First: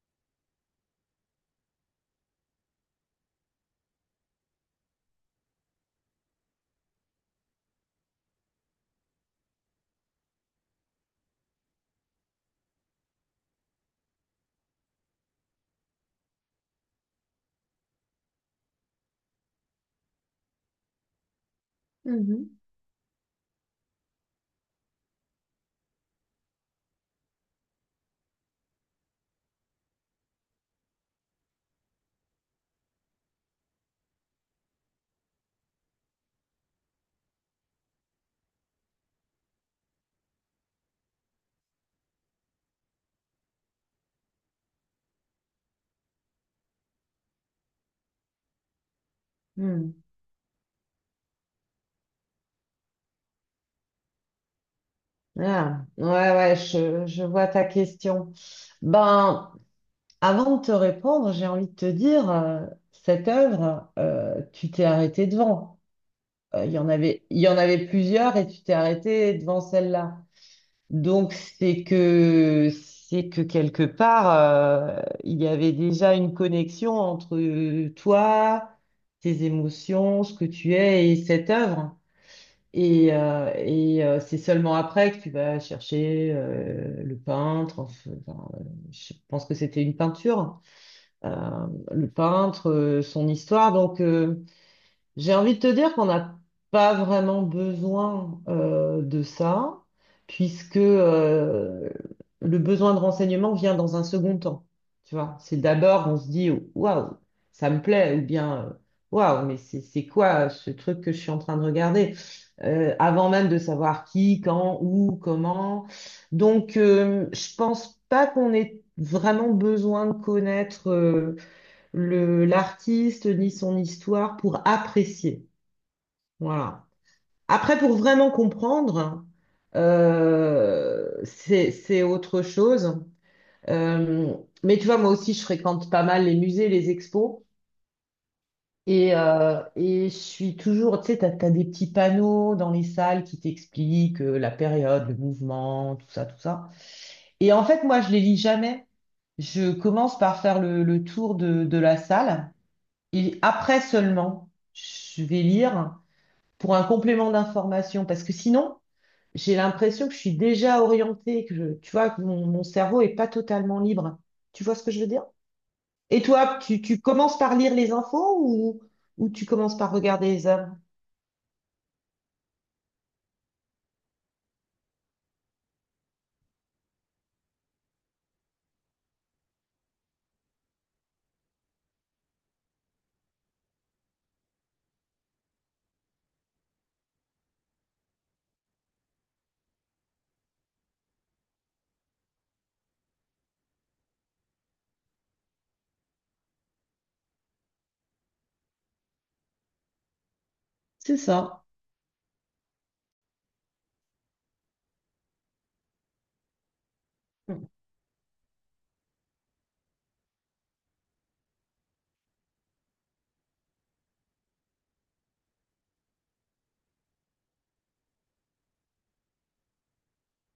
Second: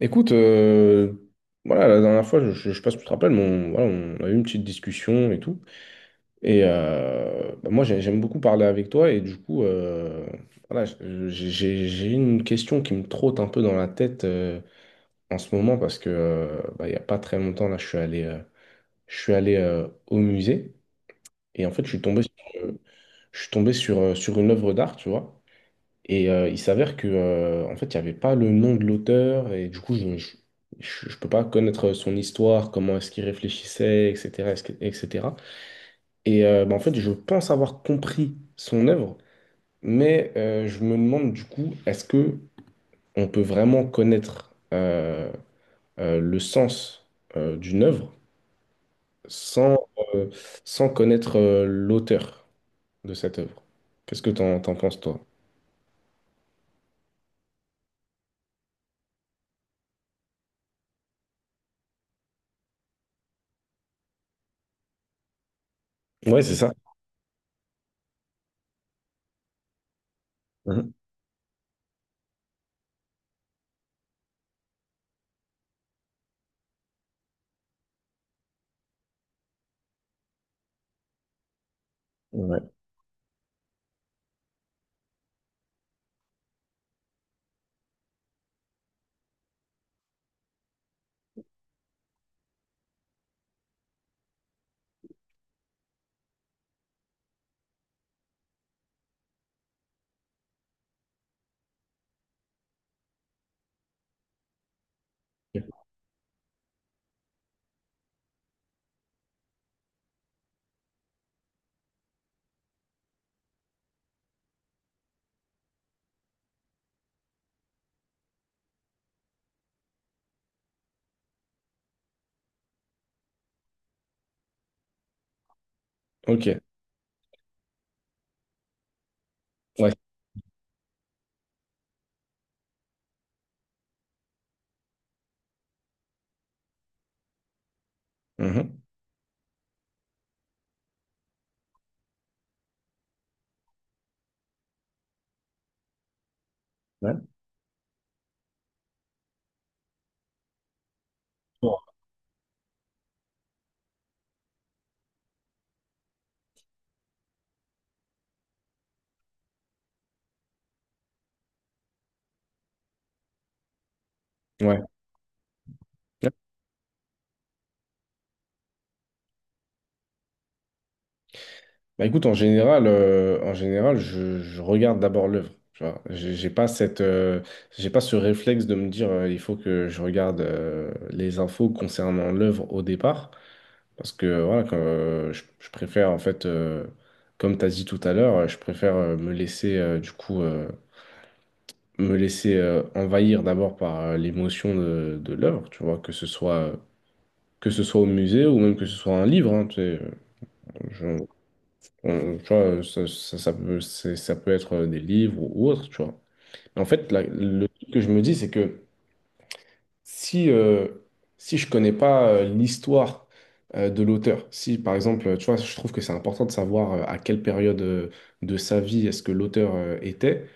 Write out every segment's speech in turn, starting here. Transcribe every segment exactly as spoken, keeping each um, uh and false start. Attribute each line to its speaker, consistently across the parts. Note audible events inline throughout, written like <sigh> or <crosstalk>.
Speaker 1: Écoute, euh, voilà, la dernière fois, je, je, je sais pas si tu te rappelles, mais on, voilà, on a eu une petite discussion et tout. Et euh, bah, moi, j'ai- j'aime beaucoup parler avec toi. Et du coup, euh, voilà, je- j'ai j'ai- j'ai une question qui me trotte un peu dans la tête euh, en ce moment parce que euh, bah, il n'y a pas très longtemps, là, je suis allé, euh, je suis allé euh, au musée. Et en fait, je suis tombé sur,
Speaker 2: Mhm.
Speaker 1: euh, je suis tombé sur, euh, sur une œuvre d'art, tu vois. Et euh, il s'avère que, euh, en fait, il n'y avait pas le nom de l'auteur, et du coup, je ne peux pas connaître son histoire, comment est-ce qu'il réfléchissait, et cetera, est-ce que- et cetera. Et euh, bah, en fait, je pense avoir compris son œuvre, mais euh, je me demande du coup, est-ce que on peut vraiment connaître euh, euh, le sens euh, d'une œuvre sans,
Speaker 2: Hmm.
Speaker 1: euh, sans connaître euh, l'auteur de cette œuvre? Qu'est-ce que t'en, t'en penses, toi?
Speaker 2: Ah, ouais, ouais, je, je vois ta question. Ben, avant de te répondre, j'ai envie de te dire, euh, cette œuvre, euh, tu t'es arrêté devant.
Speaker 1: Ouais, c'est
Speaker 2: Euh,
Speaker 1: ça.
Speaker 2: Il y en avait, il y en avait plusieurs et tu t'es arrêté devant celle-là.
Speaker 1: Mhm.
Speaker 2: Donc, c'est que, c'est que quelque part, euh, il y avait déjà une connexion entre euh, toi, tes émotions, ce que tu es et cette œuvre.
Speaker 1: Ouais.
Speaker 2: Et, euh, et euh, c'est seulement après que tu vas chercher euh, le peintre. enfin, enfin, euh, je pense que c'était une peinture, hein. Euh, le peintre, euh, son histoire. Donc, euh, j'ai envie de te dire qu'on n'a pas vraiment besoin euh, de ça, puisque euh, le besoin de renseignement vient dans un second temps. Tu vois, c'est d'abord on se dit waouh, ça me plaît, ou bien euh, waouh, mais c'est c'est quoi ce truc que je suis en train de regarder, Euh, avant même de savoir qui, quand, où, comment. Donc, euh, je pense pas qu'on ait vraiment besoin de connaître euh, le, l'artiste ni son histoire pour apprécier.
Speaker 1: Ok.
Speaker 2: Voilà. Après, pour vraiment comprendre,
Speaker 1: Ouais.
Speaker 2: euh, c'est, c'est autre chose. Euh, mais tu vois, moi aussi, je fréquente pas mal les musées, les expos.
Speaker 1: Mhm.
Speaker 2: Et, euh, et je suis toujours, tu sais, t'as, t'as des petits panneaux dans les salles qui t'expliquent euh, la période, le mouvement, tout ça, tout ça.
Speaker 1: Ouais.
Speaker 2: Et en fait, moi, je les lis jamais. Je commence par faire le, le tour de, de
Speaker 1: Ouais.
Speaker 2: la salle. Et après seulement, je vais lire pour un complément d'information, parce que sinon, j'ai l'impression que je suis déjà orientée, que je- tu vois, que mon, mon cerveau est pas totalement libre. Tu vois
Speaker 1: Ouais.
Speaker 2: ce que je veux dire? Et toi, tu, tu commences par lire les infos ou, ou tu commences par regarder les œuvres?
Speaker 1: Bah écoute, en général, euh, en général, je, je regarde d'abord l'œuvre. Tu vois, j'ai j'ai pas cette, euh, j'ai pas ce réflexe de me dire, euh, il faut que je regarde euh, les infos concernant l'œuvre au départ, parce que voilà, quand, euh, je, je préfère en fait, euh, comme tu as dit tout à l'heure, euh, je préfère euh, me laisser euh, du coup euh, me laisser euh, envahir d'abord par euh, l'émotion de, de l'œuvre, tu vois, que ce soit que ce soit au musée ou même que ce soit un livre, hein, tu sais, euh,
Speaker 2: C'est
Speaker 1: je-
Speaker 2: ça.
Speaker 1: On- tu vois, ça, ça, ça peut, c'est- ça peut être euh, des livres ou autre, tu vois. En fait, la- le truc que je me dis, c'est que si, euh, si je connais pas euh, l'histoire euh, de l'auteur, si par exemple, tu vois, je trouve que c'est important de savoir euh, à quelle période euh, de sa vie est-ce que l'auteur euh, était,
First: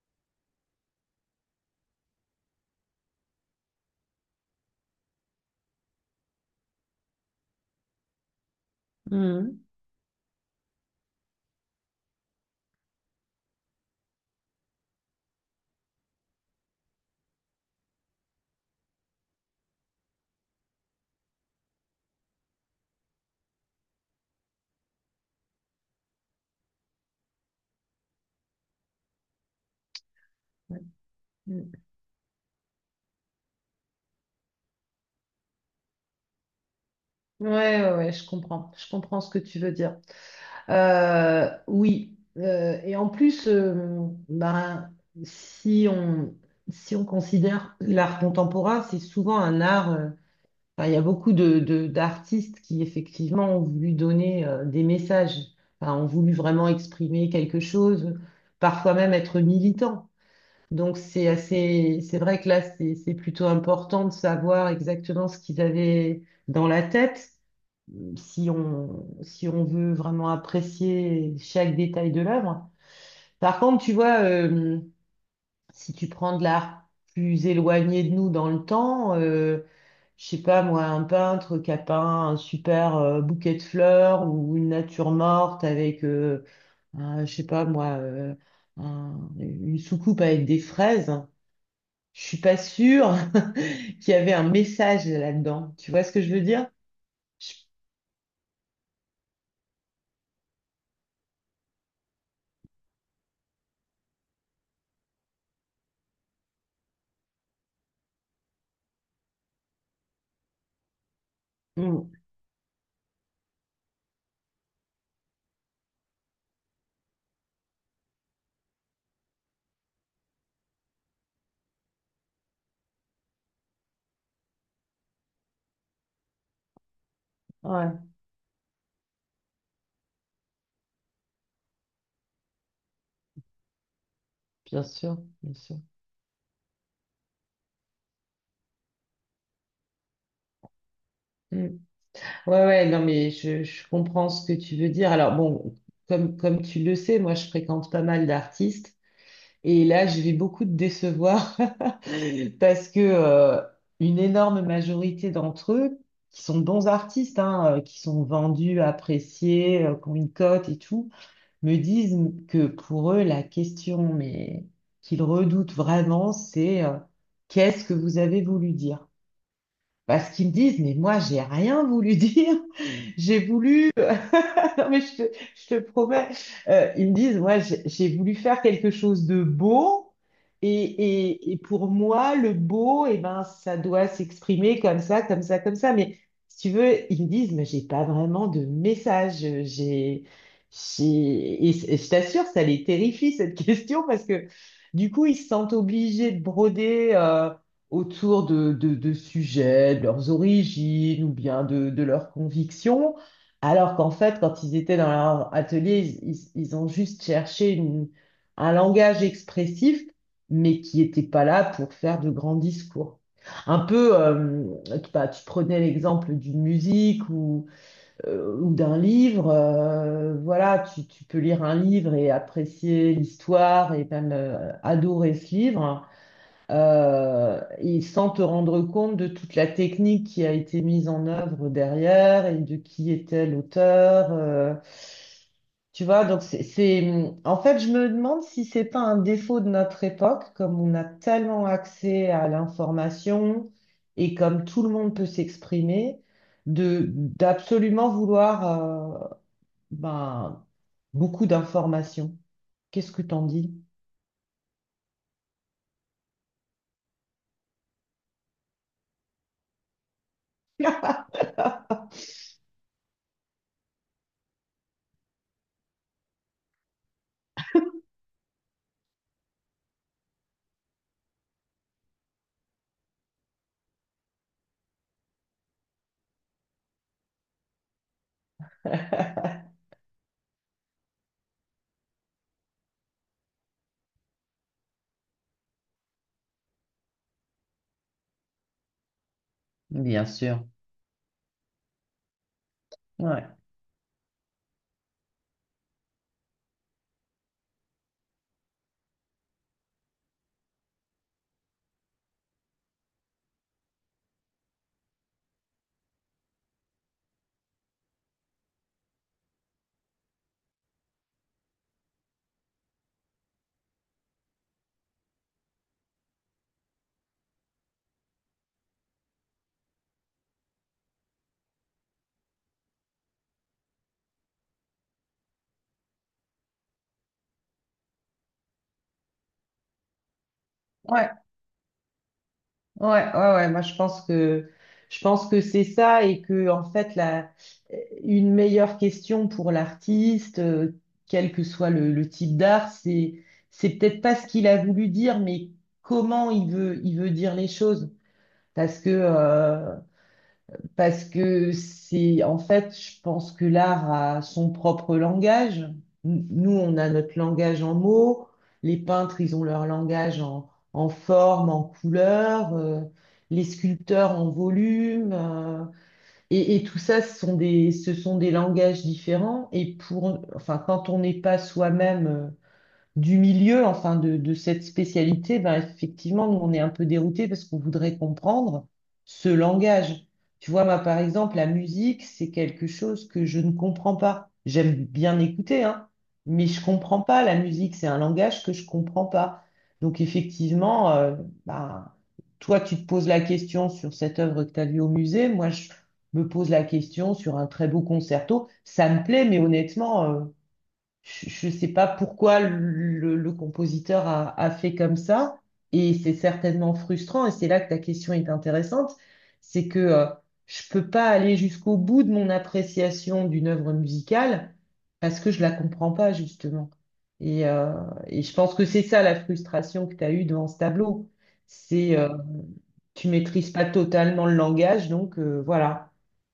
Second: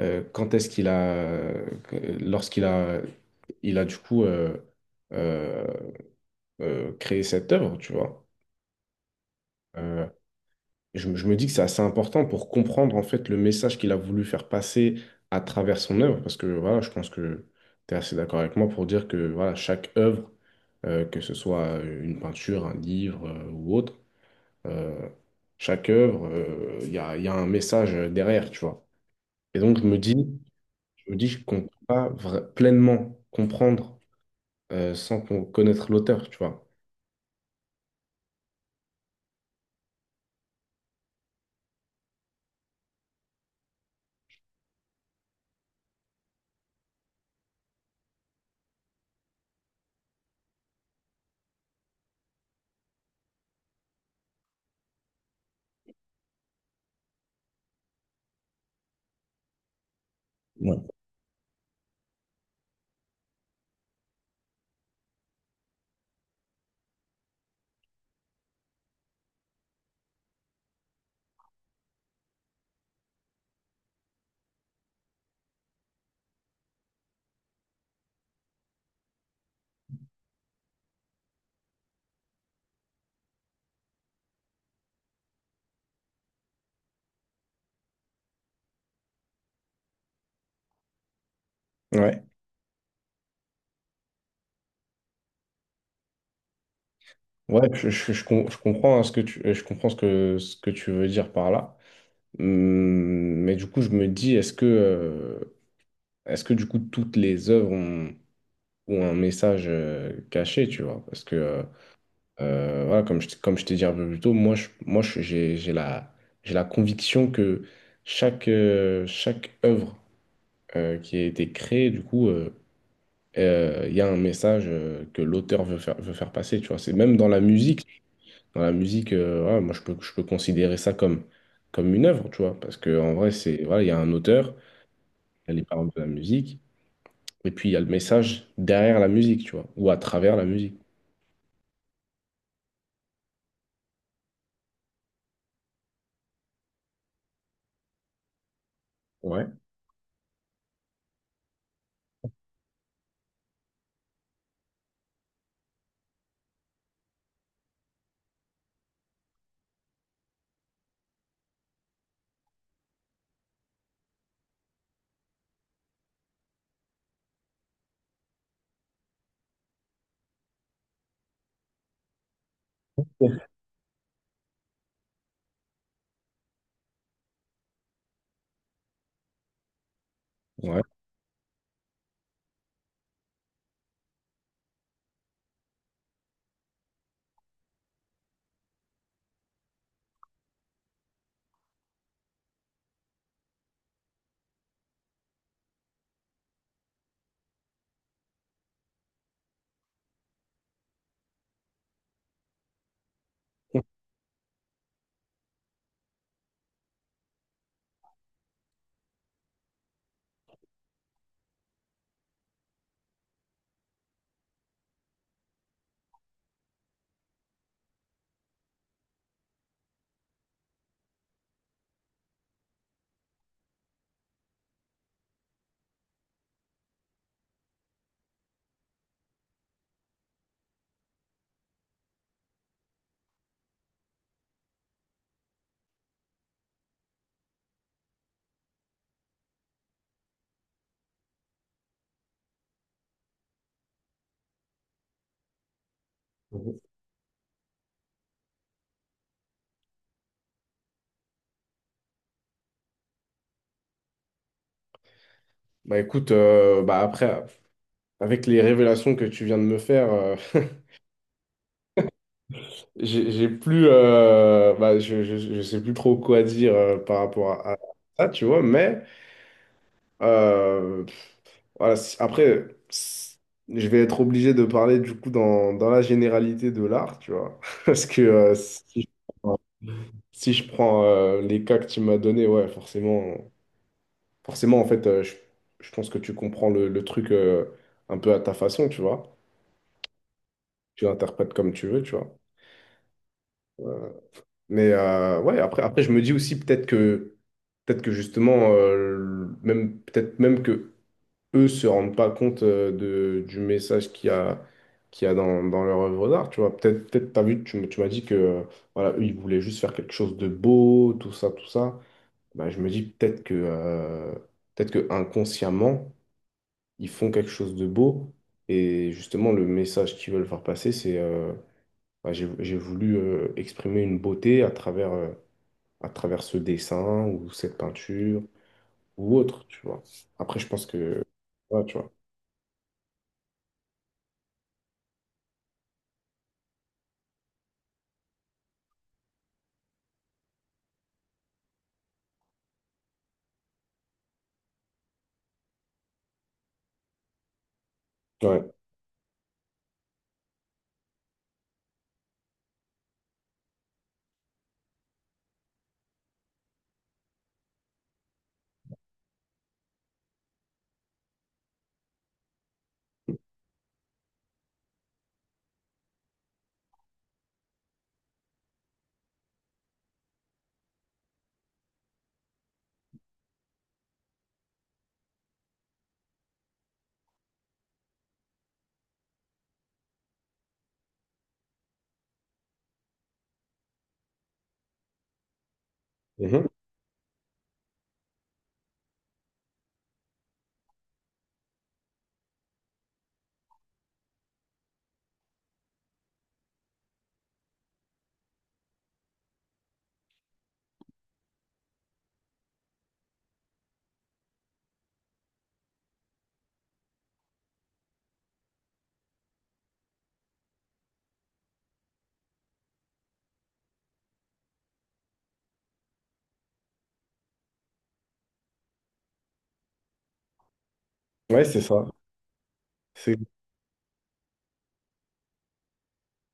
Speaker 1: euh, quand est-ce qu'il a, euh, lorsqu'il a, il a du coup euh, euh, euh, créé cette œuvre, tu vois.
Speaker 2: Mhm.
Speaker 1: Euh, Et Je, me je me dis que c'est assez important pour comprendre en fait le message qu'il a voulu faire passer à travers son œuvre, parce que voilà, je pense que tu es assez d'accord avec moi pour dire que voilà, chaque œuvre, euh, que ce soit euh, une peinture, un livre euh, ou autre, euh, chaque œuvre, euh, il y a, il y a un message euh, derrière, tu vois. Et donc je me dis, je me dis qu'on ne peut
Speaker 2: Mhm.
Speaker 1: pas vra- pleinement comprendre euh, sans qu'on connaître l'auteur, tu vois.
Speaker 2: Ouais, ouais, ouais, je comprends. Je comprends ce que tu veux dire. Euh, oui. Euh, et en plus, euh, ben, si on, si on considère l'art contemporain, c'est souvent un art. Euh, enfin, il y a beaucoup de, de- d'artistes qui, effectivement, ont voulu donner euh, des messages. Enfin, ont voulu vraiment exprimer quelque chose, parfois même être militants. Donc, c'est assez, c'est vrai que là, c'est c'est plutôt important de savoir exactement ce qu'ils avaient dans la tête si on, si on veut vraiment apprécier chaque détail de l'œuvre. Par contre, tu vois, euh, si tu prends de l'art plus éloigné de nous dans le temps, euh, je sais pas moi, un peintre qui a peint un super euh, bouquet de fleurs ou une nature morte avec, euh, un- je sais pas moi, euh, un- une soucoupe avec des fraises, je
Speaker 1: Ouais,
Speaker 2: suis pas sûre <laughs> qu'il y avait un message là-dedans. Tu vois ce que je veux dire? Je-
Speaker 1: ouais, je, je- je com- je comprends hein, ce que tu, je comprends ce que, ce que tu veux dire par là. Hum, Mais du coup, je me dis, est-ce que, euh, est-ce que du coup, toutes les œuvres ont, ont un message euh, caché, tu vois? Parce que, euh,
Speaker 2: Mm.
Speaker 1: euh, voilà, comme je, t- comme je t'ai dit un peu plus tôt, moi, je, moi, je- j'ai, j'ai la, j'ai la conviction que chaque, euh, chaque œuvre euh, qui a été créée, du coup, euh, euh, il y a un message euh, que l'auteur veut faire, veut faire passer, tu vois? C'est même dans la musique.
Speaker 2: Ouais,
Speaker 1: Dans la musique, euh, voilà, moi, je peux, je peux considérer ça comme, comme une œuvre, tu vois? Parce que, en vrai, c'est, voilà, il y a un auteur.
Speaker 2: bien sûr, bien
Speaker 1: Elle est
Speaker 2: sûr.
Speaker 1: par exemple de la musique. Et puis, il y a le message derrière la musique, tu vois, ou à travers la musique.
Speaker 2: Mm. Ouais, ouais, non, mais je, je comprends ce que tu veux dire. Alors, bon, comme, comme tu le sais, moi, je fréquente pas mal d'artistes
Speaker 1: Ouais.
Speaker 2: et là, je vais beaucoup te décevoir <laughs> parce que euh, une énorme majorité d'entre eux, qui sont de bons artistes, hein, euh, qui sont vendus, appréciés, euh, qui ont une cote et tout, me disent que pour eux, la question, mais qu'ils redoutent vraiment, c'est euh, qu'est-ce que vous avez voulu dire? Parce qu'ils me disent, mais moi, j'ai rien voulu dire. <laughs> J'ai voulu. <laughs> Non, mais je te, je te promets. Euh, ils me disent, moi, j'ai j'ai voulu faire quelque chose de beau.
Speaker 1: Ouais.
Speaker 2: Et, et, et pour moi, le beau, eh ben, ça doit s'exprimer comme ça, comme ça, comme ça. Mais si tu veux, ils me disent, mais j'ai pas vraiment de message. J'ai, j'ai... Et c- et je t'assure, ça les terrifie, cette <laughs> question, parce que du coup, ils se sentent obligés de broder euh, autour de, de, de sujets, de leurs origines ou bien de, de leurs convictions, alors qu'en fait, quand ils étaient dans leur atelier, ils, ils- ils ont juste cherché une- un langage expressif, mais qui n'était pas là pour faire de grands discours. Un peu, euh, bah, tu prenais l'exemple d'une musique ou, euh, ou d'un livre, euh, voilà, tu, tu peux lire un livre et apprécier l'histoire et même euh, adorer ce livre euh, et sans te rendre compte de toute la technique qui a été mise en œuvre derrière et de qui était l'auteur. Euh, tu vois, donc c'est, c'est- en fait, je me demande si c'est pas un défaut de notre époque, comme on a tellement accès à l'information et comme tout le monde peut s'exprimer,
Speaker 1: <laughs>
Speaker 2: de d'absolument vouloir euh, ben, beaucoup d'informations. Qu'est-ce que t'en dis?
Speaker 1: Bah écoute, euh, bah après, avec les révélations que tu viens de me faire, euh, <laughs> j'ai j'ai plus, euh, bah, je, je, je sais plus trop quoi dire euh, par rapport à, à ça, tu vois, mais euh, voilà, si- après, si- je vais être obligé de parler du coup dans, dans la généralité de l'art, tu vois, <laughs> parce que euh, si- Si je prends euh, les cas que tu m'as donné, ouais, forcément, forcément, en fait, euh, je, je pense que tu comprends le, le truc euh, un peu à ta façon, tu vois.
Speaker 2: Bien sûr.
Speaker 1: Tu l'interprètes comme tu veux, tu vois.
Speaker 2: Ouais.
Speaker 1: Euh, Mais euh, ouais, après, après, je me dis aussi peut-être que, peut-être que justement, euh, même, peut-être même que eux se rendent pas compte euh, de, du message qu'il y a, qu'il y a dans, dans leur œuvre d'art, tu vois. Peut-être, peut-être, t'as vu, tu, m- tu m'as dit que, euh, voilà, eux, ils voulaient juste faire quelque chose de beau, tout ça, tout ça. Bah, je me dis peut-être que, euh, peut-être que inconsciemment, ils font quelque chose de beau. Et justement, le message qu'ils veulent faire passer, c'est euh, bah, j'ai, j'ai voulu euh, exprimer une beauté à travers, euh, à travers ce dessin ou cette peinture ou autre, tu vois. Après, je pense que.
Speaker 2: Ouais.
Speaker 1: Ouais, tu vois.
Speaker 2: Ouais, ouais, ouais, moi je pense que je pense que c'est ça et que en fait la une meilleure question pour l'artiste, euh, quel que soit le, le type d'art, c'est c'est peut-être pas ce qu'il a voulu dire, mais comment il veut il veut dire les choses.
Speaker 1: Ouais.
Speaker 2: Parce que euh, parce que c'est, en fait, je pense que l'art a son propre langage. N- Nous, on a notre langage en mots. Les peintres, ils ont leur langage en, en forme, en couleur. Euh, les sculpteurs en volume. euh, et, et tout ça, ce sont des, ce sont des langages différents. Et pour, enfin, quand on n'est pas soi-même euh, du milieu, enfin de, de cette spécialité, ben effectivement, nous, on est un peu dérouté parce qu'on voudrait comprendre ce langage. Tu vois, moi, par exemple, la musique, c'est quelque chose que je ne comprends pas. J'aime bien écouter, hein,
Speaker 1: Mhm.
Speaker 2: mais je comprends pas la musique. C'est un langage que je comprends pas. Donc, effectivement, euh, ben, toi, tu te poses la question sur cette œuvre que tu as vue au musée. Moi, je me pose la question sur un très beau concerto. Ça me plaît, mais honnêtement, euh, je ne sais pas pourquoi le, le compositeur a, a fait comme ça, et c'est certainement frustrant, et c'est là que ta question est intéressante, c'est que euh, je ne peux pas aller jusqu'au bout de mon appréciation d'une œuvre musicale parce que je la comprends pas, justement. Et, euh, et je pense que c'est ça la frustration que tu as eue devant ce tableau.
Speaker 1: Ouais, c'est ça.
Speaker 2: C'est euh, tu
Speaker 1: C'est
Speaker 2: maîtrises pas totalement le langage, donc euh, voilà.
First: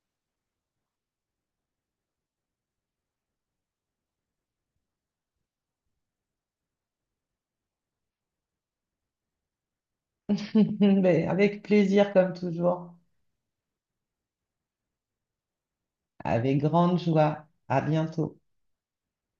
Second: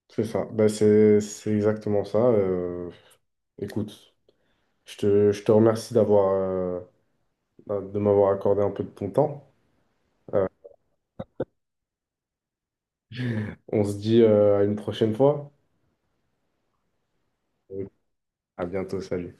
Speaker 1: c'est ça. Bah, c'est c'est exactement ça. Euh, écoute, je te, je te remercie d'avoir, euh, de m'avoir accordé un peu de ton temps.
Speaker 2: <laughs> Mais avec plaisir, comme toujours.
Speaker 1: On se dit euh, à une prochaine fois.
Speaker 2: Avec grande joie. À bientôt.
Speaker 1: À bientôt, salut.